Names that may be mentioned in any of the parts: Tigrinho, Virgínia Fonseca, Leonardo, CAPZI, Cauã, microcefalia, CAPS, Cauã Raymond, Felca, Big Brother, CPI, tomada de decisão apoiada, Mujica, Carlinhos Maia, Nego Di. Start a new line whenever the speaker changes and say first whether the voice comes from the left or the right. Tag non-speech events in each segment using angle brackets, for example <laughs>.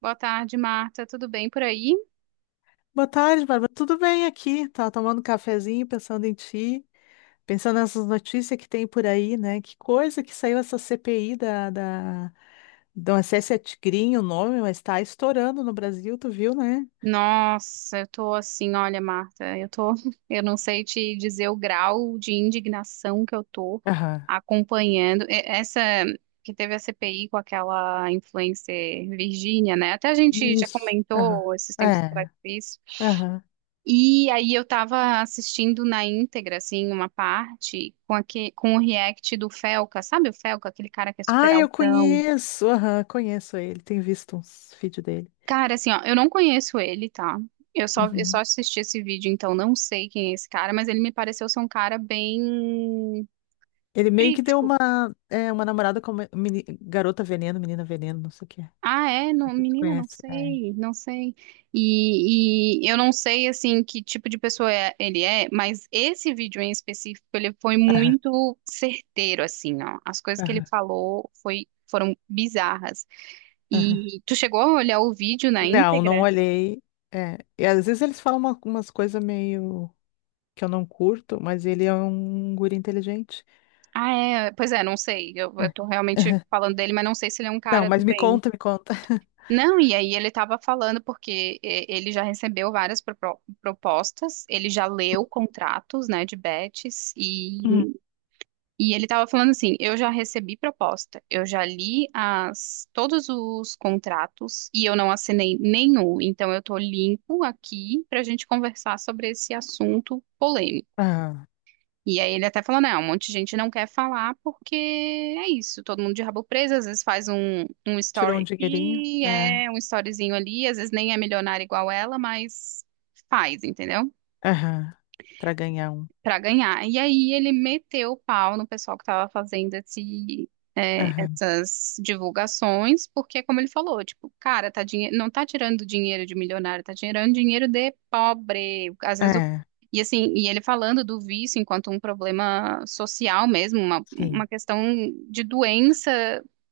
right: Boa tarde, Marta. Tudo bem por aí?
left: Boa tarde, Bárbara. Tudo bem aqui? Tava tomando um cafezinho, pensando em ti, pensando nessas notícias que tem por aí, né? Que coisa que saiu essa CPI da do acesso a Tigrinho, o nome, mas tá estourando no Brasil, tu viu, né?
right: Nossa, eu tô assim, olha, Marta, eu tô, <laughs> eu não sei te dizer o grau de indignação que eu tô
left: Aham.
right: acompanhando. Essa que teve a CPI com aquela influencer Virgínia, né? Até a gente já
left: Isso. Aham.
right: comentou esses tempos atrás
left: É.
right: isso.
left: Aham.
right: E aí eu tava assistindo na íntegra, assim, uma parte com o react do Felca, sabe o Felca, aquele cara que é super
left: Ah, eu
right: altão?
left: conheço. Aham, conheço ele. Tenho visto uns vídeos dele.
right: Cara, assim, ó, eu não conheço ele, tá? Eu só
left: Uhum.
right: assisti esse vídeo, então não sei quem é esse cara, mas ele me pareceu ser um cara bem
left: Ele meio que deu
right: crítico.
left: uma, é, uma namorada como garota veneno, menina veneno, não sei o que é.
right: Ah, é?
left: Não
right: Não,
left: sei se tu
right: menina, não
left: conhece? É.
right: sei, não sei. E eu não sei, assim, que tipo de pessoa é- ele é, mas esse vídeo em específico, ele foi
left: Aham,
right: muito certeiro, assim, ó. As coisas que ele
left: aham,
right: falou foram bizarras.
left: aham.
right: E tu chegou a olhar o vídeo na
left: Não, não
right: íntegra?
left: olhei. É, e às vezes eles falam umas coisas meio que eu não curto, mas ele é um guri inteligente.
right: Ah, é. Pois é, não sei. Eu,
left: É.
right: eu tô realmente
left: Aham.
right: falando dele, mas não sei se ele é um
left: Não,
right: cara do
left: mas me
right: bem.
left: conta, me conta.
right: Não, e aí ele estava falando porque e- ele já recebeu várias propostas, ele já leu contratos, né, de bets, e,
left: Hum.
right: e ele estava falando assim, eu já recebi proposta, eu já li todos os contratos e eu não assinei nenhum, então eu tô limpo aqui para a gente conversar sobre esse assunto polêmico.
left: Aham.
right: E aí ele até falou, né um monte de gente não quer falar porque é isso, todo mundo de rabo preso, às vezes faz um
left: Tirou um
right: story
left: dinheirinho?
right: aqui,
left: É.
right: é um storyzinho ali, às vezes nem é milionária igual ela, mas faz, entendeu?
left: Aham. Pra ganhar um.
right: Para ganhar. E aí ele meteu o pau no pessoal que estava fazendo
left: Aham.
right: essas divulgações, porque, como ele falou, tipo, cara, não tá tirando dinheiro de milionário, tá tirando dinheiro de pobre. Às vezes o...
left: É,
right: E assim, e ele falando do vício enquanto um problema social mesmo, uma
left: sim.
right: questão de doença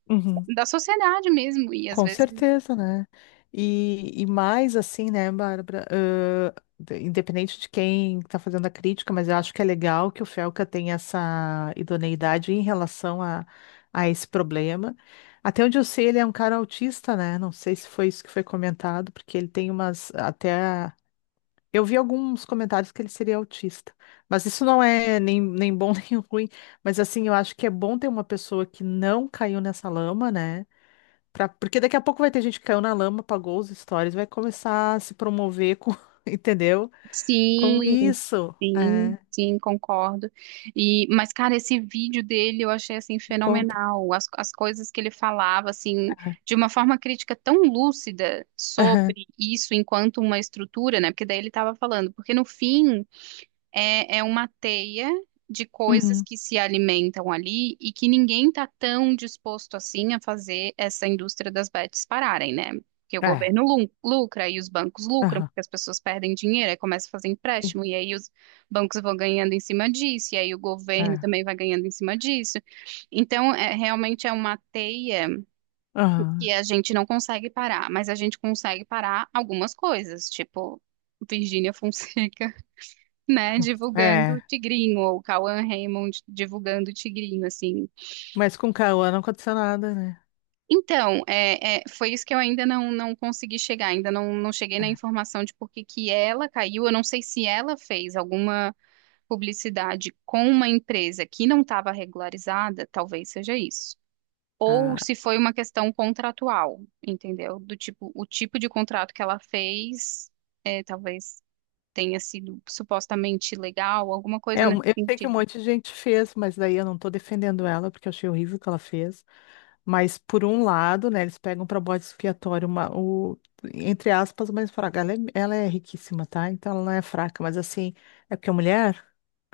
left: Uhum.
right: da sociedade mesmo. E às
left: Com
right: vezes
left: certeza, né? E mais assim, né, Bárbara? De- independente de quem está fazendo a crítica, mas eu acho que é legal que o Felca tenha essa idoneidade em relação a esse problema. Até onde eu sei, ele é um cara autista, né? Não sei se foi isso que foi comentado, porque ele tem umas até. Eu vi alguns comentários que ele seria autista, mas isso não é nem, nem bom <laughs> nem ruim. Mas assim, eu acho que é bom ter uma pessoa que não caiu nessa lama, né? Pra- Porque daqui a pouco vai ter gente que caiu na lama, apagou os stories, vai começar a se promover com, <laughs> entendeu? Com
right: sim,
left: isso.
right: sim,
left: É,
right: sim, concordo. E, mas, cara, esse vídeo dele eu achei assim
left: me conta.
right: fenomenal. As coisas que ele falava, assim,
left: Aham.
right: de uma forma crítica tão lúcida
left: Aham.
right: sobre isso enquanto uma estrutura, né? Porque daí ele estava falando, porque no fim é uma teia de coisas
left: Uhum.
right: que se alimentam ali e que ninguém está tão disposto assim a fazer essa indústria das bets pararem, né? Porque o
left: É.
right: governo lucra e os bancos lucram,
left: Aham.
right: porque as pessoas perdem dinheiro, aí começa a fazer
left: Sim.
right: empréstimo, e aí os bancos vão ganhando em cima disso, e aí o governo
left: É.
right: também vai ganhando em cima disso. Então, é, realmente é uma teia que
left: Aham.
right: a gente não consegue parar, mas a gente consegue parar algumas coisas, tipo Virgínia Fonseca, né, divulgando o
left: É.
right: Tigrinho, ou Cauã Raymond divulgando o Tigrinho, assim.
left: Mas com Cauã não aconteceu nada, né?
right: Então, foi isso que eu ainda não consegui chegar, ainda não cheguei
left: É.
right: na informação de por que que ela caiu. Eu não sei se ela fez alguma publicidade com uma empresa que não estava regularizada, talvez seja isso. Ou
left: Ah.
right: se foi uma questão contratual, entendeu? Do tipo, o tipo de contrato que ela fez, é, talvez tenha sido supostamente legal, alguma coisa
left: É, um-
right: nesse
left: eu sei que um
right: sentido.
left: monte de gente fez, mas daí eu não tô defendendo ela, porque eu achei horrível o que ela fez. Mas, por um lado, né, eles pegam para bode expiatório uma, o, entre aspas, mas fraca. Ela é riquíssima, tá? Então ela não é fraca, mas assim, é porque é mulher?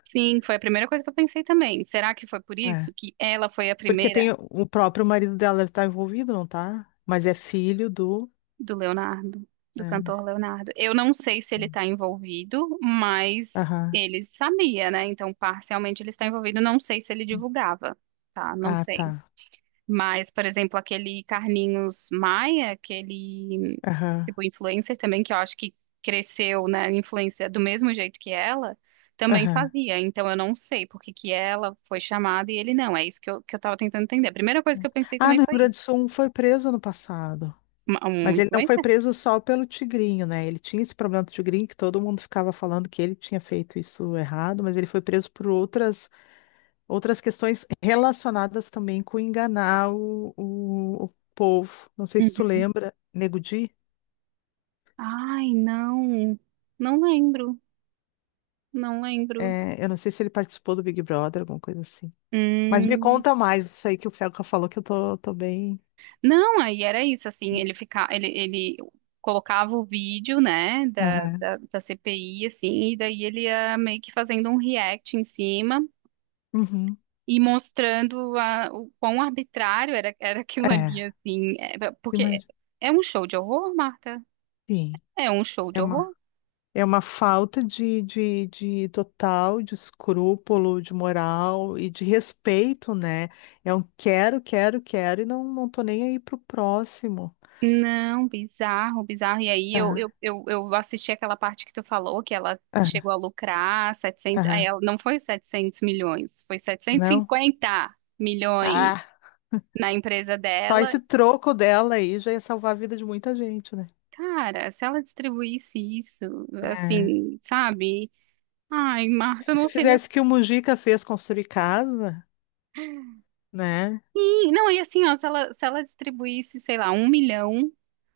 right: Sim, foi a primeira coisa que eu pensei também. Será que foi por
left: É.
right: isso que ela foi a
left: Porque
right: primeira
left: tem o próprio marido dela deve estar envolvido, não tá? Mas é filho do.
right: do Leonardo, do
left: É, né?
right: cantor Leonardo? Eu não sei se ele está envolvido, mas
left: Aham.
right: ele sabia, né? Então, parcialmente ele está envolvido. Não sei se ele divulgava, tá? Não
left: Ah, tá.
right: sei. Mas, por exemplo, aquele Carlinhos Maia, aquele
left: Aham.
right: tipo influencer também, que eu acho que cresceu na influência do mesmo jeito que ela, também
left: Aham.
right: fazia. Então eu não sei por que que ela foi chamada e ele não. É isso que eu tava tentando entender. A primeira coisa que eu pensei
left: Ah,
right: também
left: no Rio
right: foi
left: Grande
right: isso.
left: do Sul um foi preso no passado.
right: Um
left: Mas ele não foi
right: influencer?
left: preso só pelo tigrinho, né? Ele tinha esse problema do tigrinho que todo mundo ficava falando que ele tinha feito isso errado, mas ele foi preso por outras outras questões relacionadas também com enganar o povo. Não sei se tu
right: Uhum.
left: lembra, Nego Di,
right: Ai, não. Não lembro. Não lembro.
left: é, eu não sei se ele participou do Big Brother, alguma coisa assim. Mas me
right: Hum.
left: conta mais isso aí que o Felca falou, que eu tô, tô bem.
right: Não, aí era isso, assim, ele colocava o vídeo, né, da,
left: Aham.
right: da, da CPI, assim, e daí ele ia meio que fazendo um react em cima
left: Uhum.
right: e mostrando a, o quão arbitrário era aquilo ali,
left: É,
right: assim. É, porque
left: mas
right: é um show de horror, Marta?
left: enfim,
right: É um show
left: é
right: de
left: uma,
right: horror?
left: é uma falta de total, de escrúpulo, de moral e de respeito, né? É um quero, quero, quero e não, não tô nem aí pro próximo.
right: Não, bizarro, bizarro. E aí eu, eu,
left: Tá.
right: eu, eu assisti aquela parte que tu falou, que ela
left: Aham,
right: chegou a lucrar 700.
left: aham.
right: Não foi 700 milhões, foi setecentos e
left: Não.
right: cinquenta milhões.
left: Ah,
right: na empresa
left: só
right: dela.
left: esse troco dela aí já ia salvar a vida de muita gente, né?
right: Cara, se ela distribuísse isso,
left: É.
right: assim, sabe? Ai, Marta,
left: Se
right: não seria
left: fizesse o que o Mujica fez construir casa, né?
right: assim. Não, e assim, ó, se ela distribuísse, sei lá, um milhão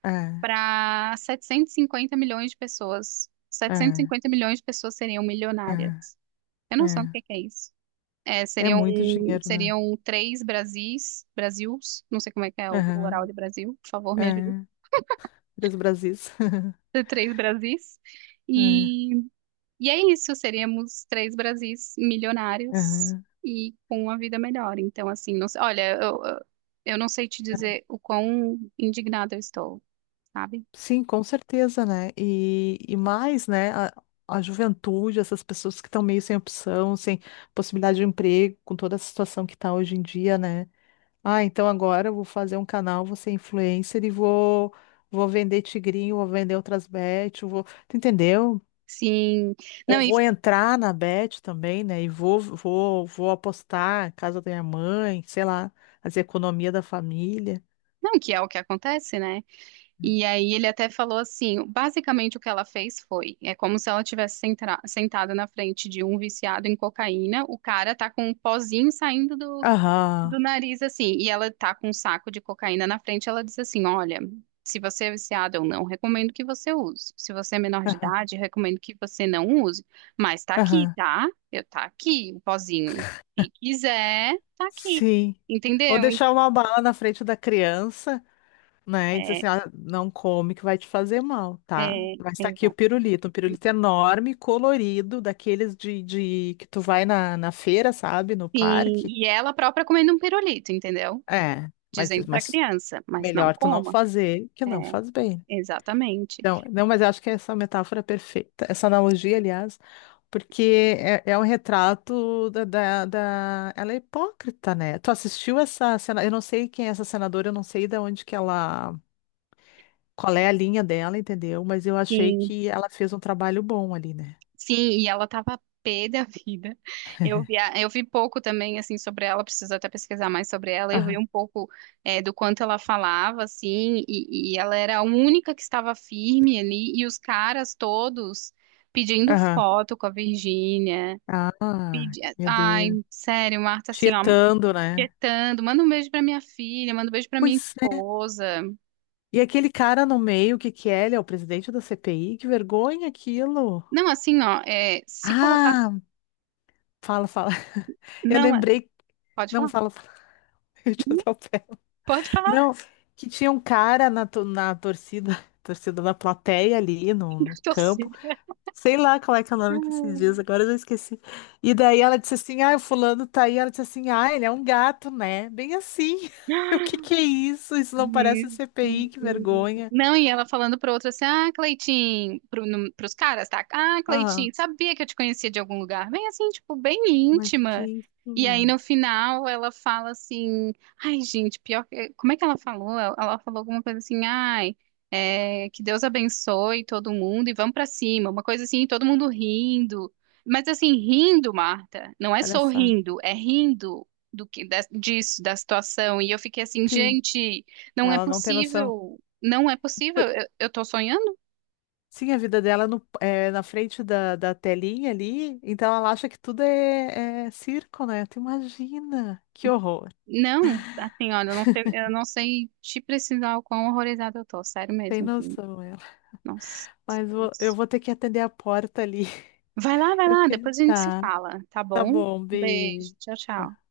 left: É,
right: para 750 milhões de pessoas, setecentos e
left: é,
right: cinquenta milhões de pessoas seriam
left: é,
right: milionárias. Eu não sei o
left: é.
right: que que é isso. É,
left: É
right: seriam,
left: muito dinheiro, né?
right: seriam três Brasis, Brasils, não sei como é que é o plural
left: Aham,
right: de Brasil, por favor, me ajude.
left: é. Três Brasis. <laughs>
right: Três Brasis.
left: É,
right: E E é isso, seríamos três Brasis milionários
left: aham.
right: e com uma vida melhor. Então, assim, não sei, olha, eu não sei te dizer o quão indignada eu estou, sabe?
left: Sim, com certeza, né? E mais, né? A juventude, essas pessoas que estão meio sem opção, sem possibilidade de emprego, com toda a situação que está hoje em dia, né? Ah, então agora eu vou fazer um canal, vou ser influencer e vou, vou vender tigrinho, vou vender outras bet, eu vou, tu entendeu?
right: Sim,
left: Ou
right: não, e
left: vou entrar na bet também, né? E vou, vou, vou apostar, casa da minha mãe, sei lá, as economias da família.
right: não, que é o que acontece, né? E aí ele até falou assim, basicamente o que ela fez foi, é como se ela tivesse sentra- sentada na frente de um viciado em cocaína, o cara tá com um pozinho saindo do
left: Aham,
right: do nariz assim, e ela tá com um saco de cocaína na frente, ela diz assim: "Olha, se você é viciado ou não, recomendo que você use. Se você é menor de
left: aham,
right: idade, recomendo que você não use, mas tá aqui,
left: aham.
right: tá? Eu tá aqui, o pozinho. Se quiser, tá aqui."
left: Sim. Ou
right: Entendeu?
left: deixar uma bala na frente da criança. Né? E diz
right: É,
left: assim, ah, não come que vai te fazer mal, tá? Mas tá aqui o
right: Exato.
left: pirulito, um pirulito enorme, colorido, daqueles de que tu vai na, na feira, sabe? No
right: Sim,
left: parque.
right: e ela própria comendo um pirulito, entendeu?
left: É,
right: Dizendo pra
left: mas
right: criança, mas não
left: melhor tu não
right: coma.
left: fazer que
right: É,
left: não faz bem.
right: exatamente.
left: Então, não, mas eu acho que essa metáfora é perfeita, essa analogia, aliás, porque é, é um retrato da Ela é hipócrita, né? Tu assistiu essa cena? Eu não sei quem é essa senadora, eu não sei de onde que ela. Qual é a linha dela, entendeu? Mas eu achei
right: Sim.
left: que ela fez um trabalho bom ali, né?
right: Sim, e ela tava pé da vida. Eu vi pouco também, assim, sobre ela, preciso até pesquisar mais sobre ela. Eu vi
left: Aham,
right: um pouco, eh, do quanto ela falava, assim, e ela era a única que estava firme ali, e os caras todos pedindo
left: aham.
right: foto com a Virgínia.
left: Ah,
right: Pedi...
left: meu
right: Ai,
left: Deus.
right: sério, Marta, assim, ó,
left: Tietando, né?
right: petando, manda um beijo pra minha filha, manda um beijo pra minha
left: Pois é.
right: esposa.
left: E aquele cara no meio, o que que é? Ele é o presidente da CPI? Que vergonha aquilo.
right: Não, assim, ó, é, se colocar.
left: Ah, fala, fala. <laughs> Eu
right: Não,
left: lembrei.
right: pode
left: Não,
right: falar?
left: fala, fala. <laughs> Eu te
right: Não,
left: atropelo.
right: pode falar,
left: Não, que tinha um cara na, na torcida, <laughs> torcida da plateia ali no
right: <laughs>
left: campo.
right: torcida.
left: Sei lá qual é que é o nome que se diz, agora eu já esqueci. E daí ela disse assim: ah, o fulano tá aí. Ela disse assim: ah, ele é um gato, né? Bem assim. <laughs> O que que é isso? Isso não parece
right: Jesus.
left: CPI, que vergonha.
right: Não, e ela falando para outro assim, ah, Cleitinho, pro, no, pros caras, tá? Ah, Cleitinho,
left: Aham,
right: sabia que eu te conhecia de algum lugar? Bem assim, tipo, bem
left: mas
right: íntima.
left: que
right: E aí no
left: isso?
right: final ela fala assim, ai, gente, pior que. Como é que ela falou? Ela falou alguma coisa assim, ai, é, que Deus abençoe todo mundo e vamos pra cima. Uma coisa assim, todo mundo rindo. Mas assim, rindo, Marta, não é
left: Palhaçada.
right: sorrindo, é rindo do que da- disso, da situação. E eu fiquei assim,
left: Sim,
right: gente. Não é
left: ela não tem noção.
right: possível, não é possível.
left: Por-
right: Eu tô sonhando?
left: Sim, a vida dela é na frente da, da telinha ali, então ela acha que tudo é, é circo, né? Tu imagina, que horror.
right: Não, assim, olha, eu não sei te precisar o quão horrorizada eu tô, sério
left: Tem
right: mesmo, assim.
left: noção ela.
right: Nossa,
left: Mas vou- eu
right: Deus.
left: vou ter que atender a porta ali. <laughs>
right: Vai lá, vai
left: Eu
right: lá,
left: quero.
right: depois a gente se
left: Tá.
right: fala, tá
left: Tá
right: bom?
left: bom,
right: Beijo,
left: Bi.
right: tchau, tchau.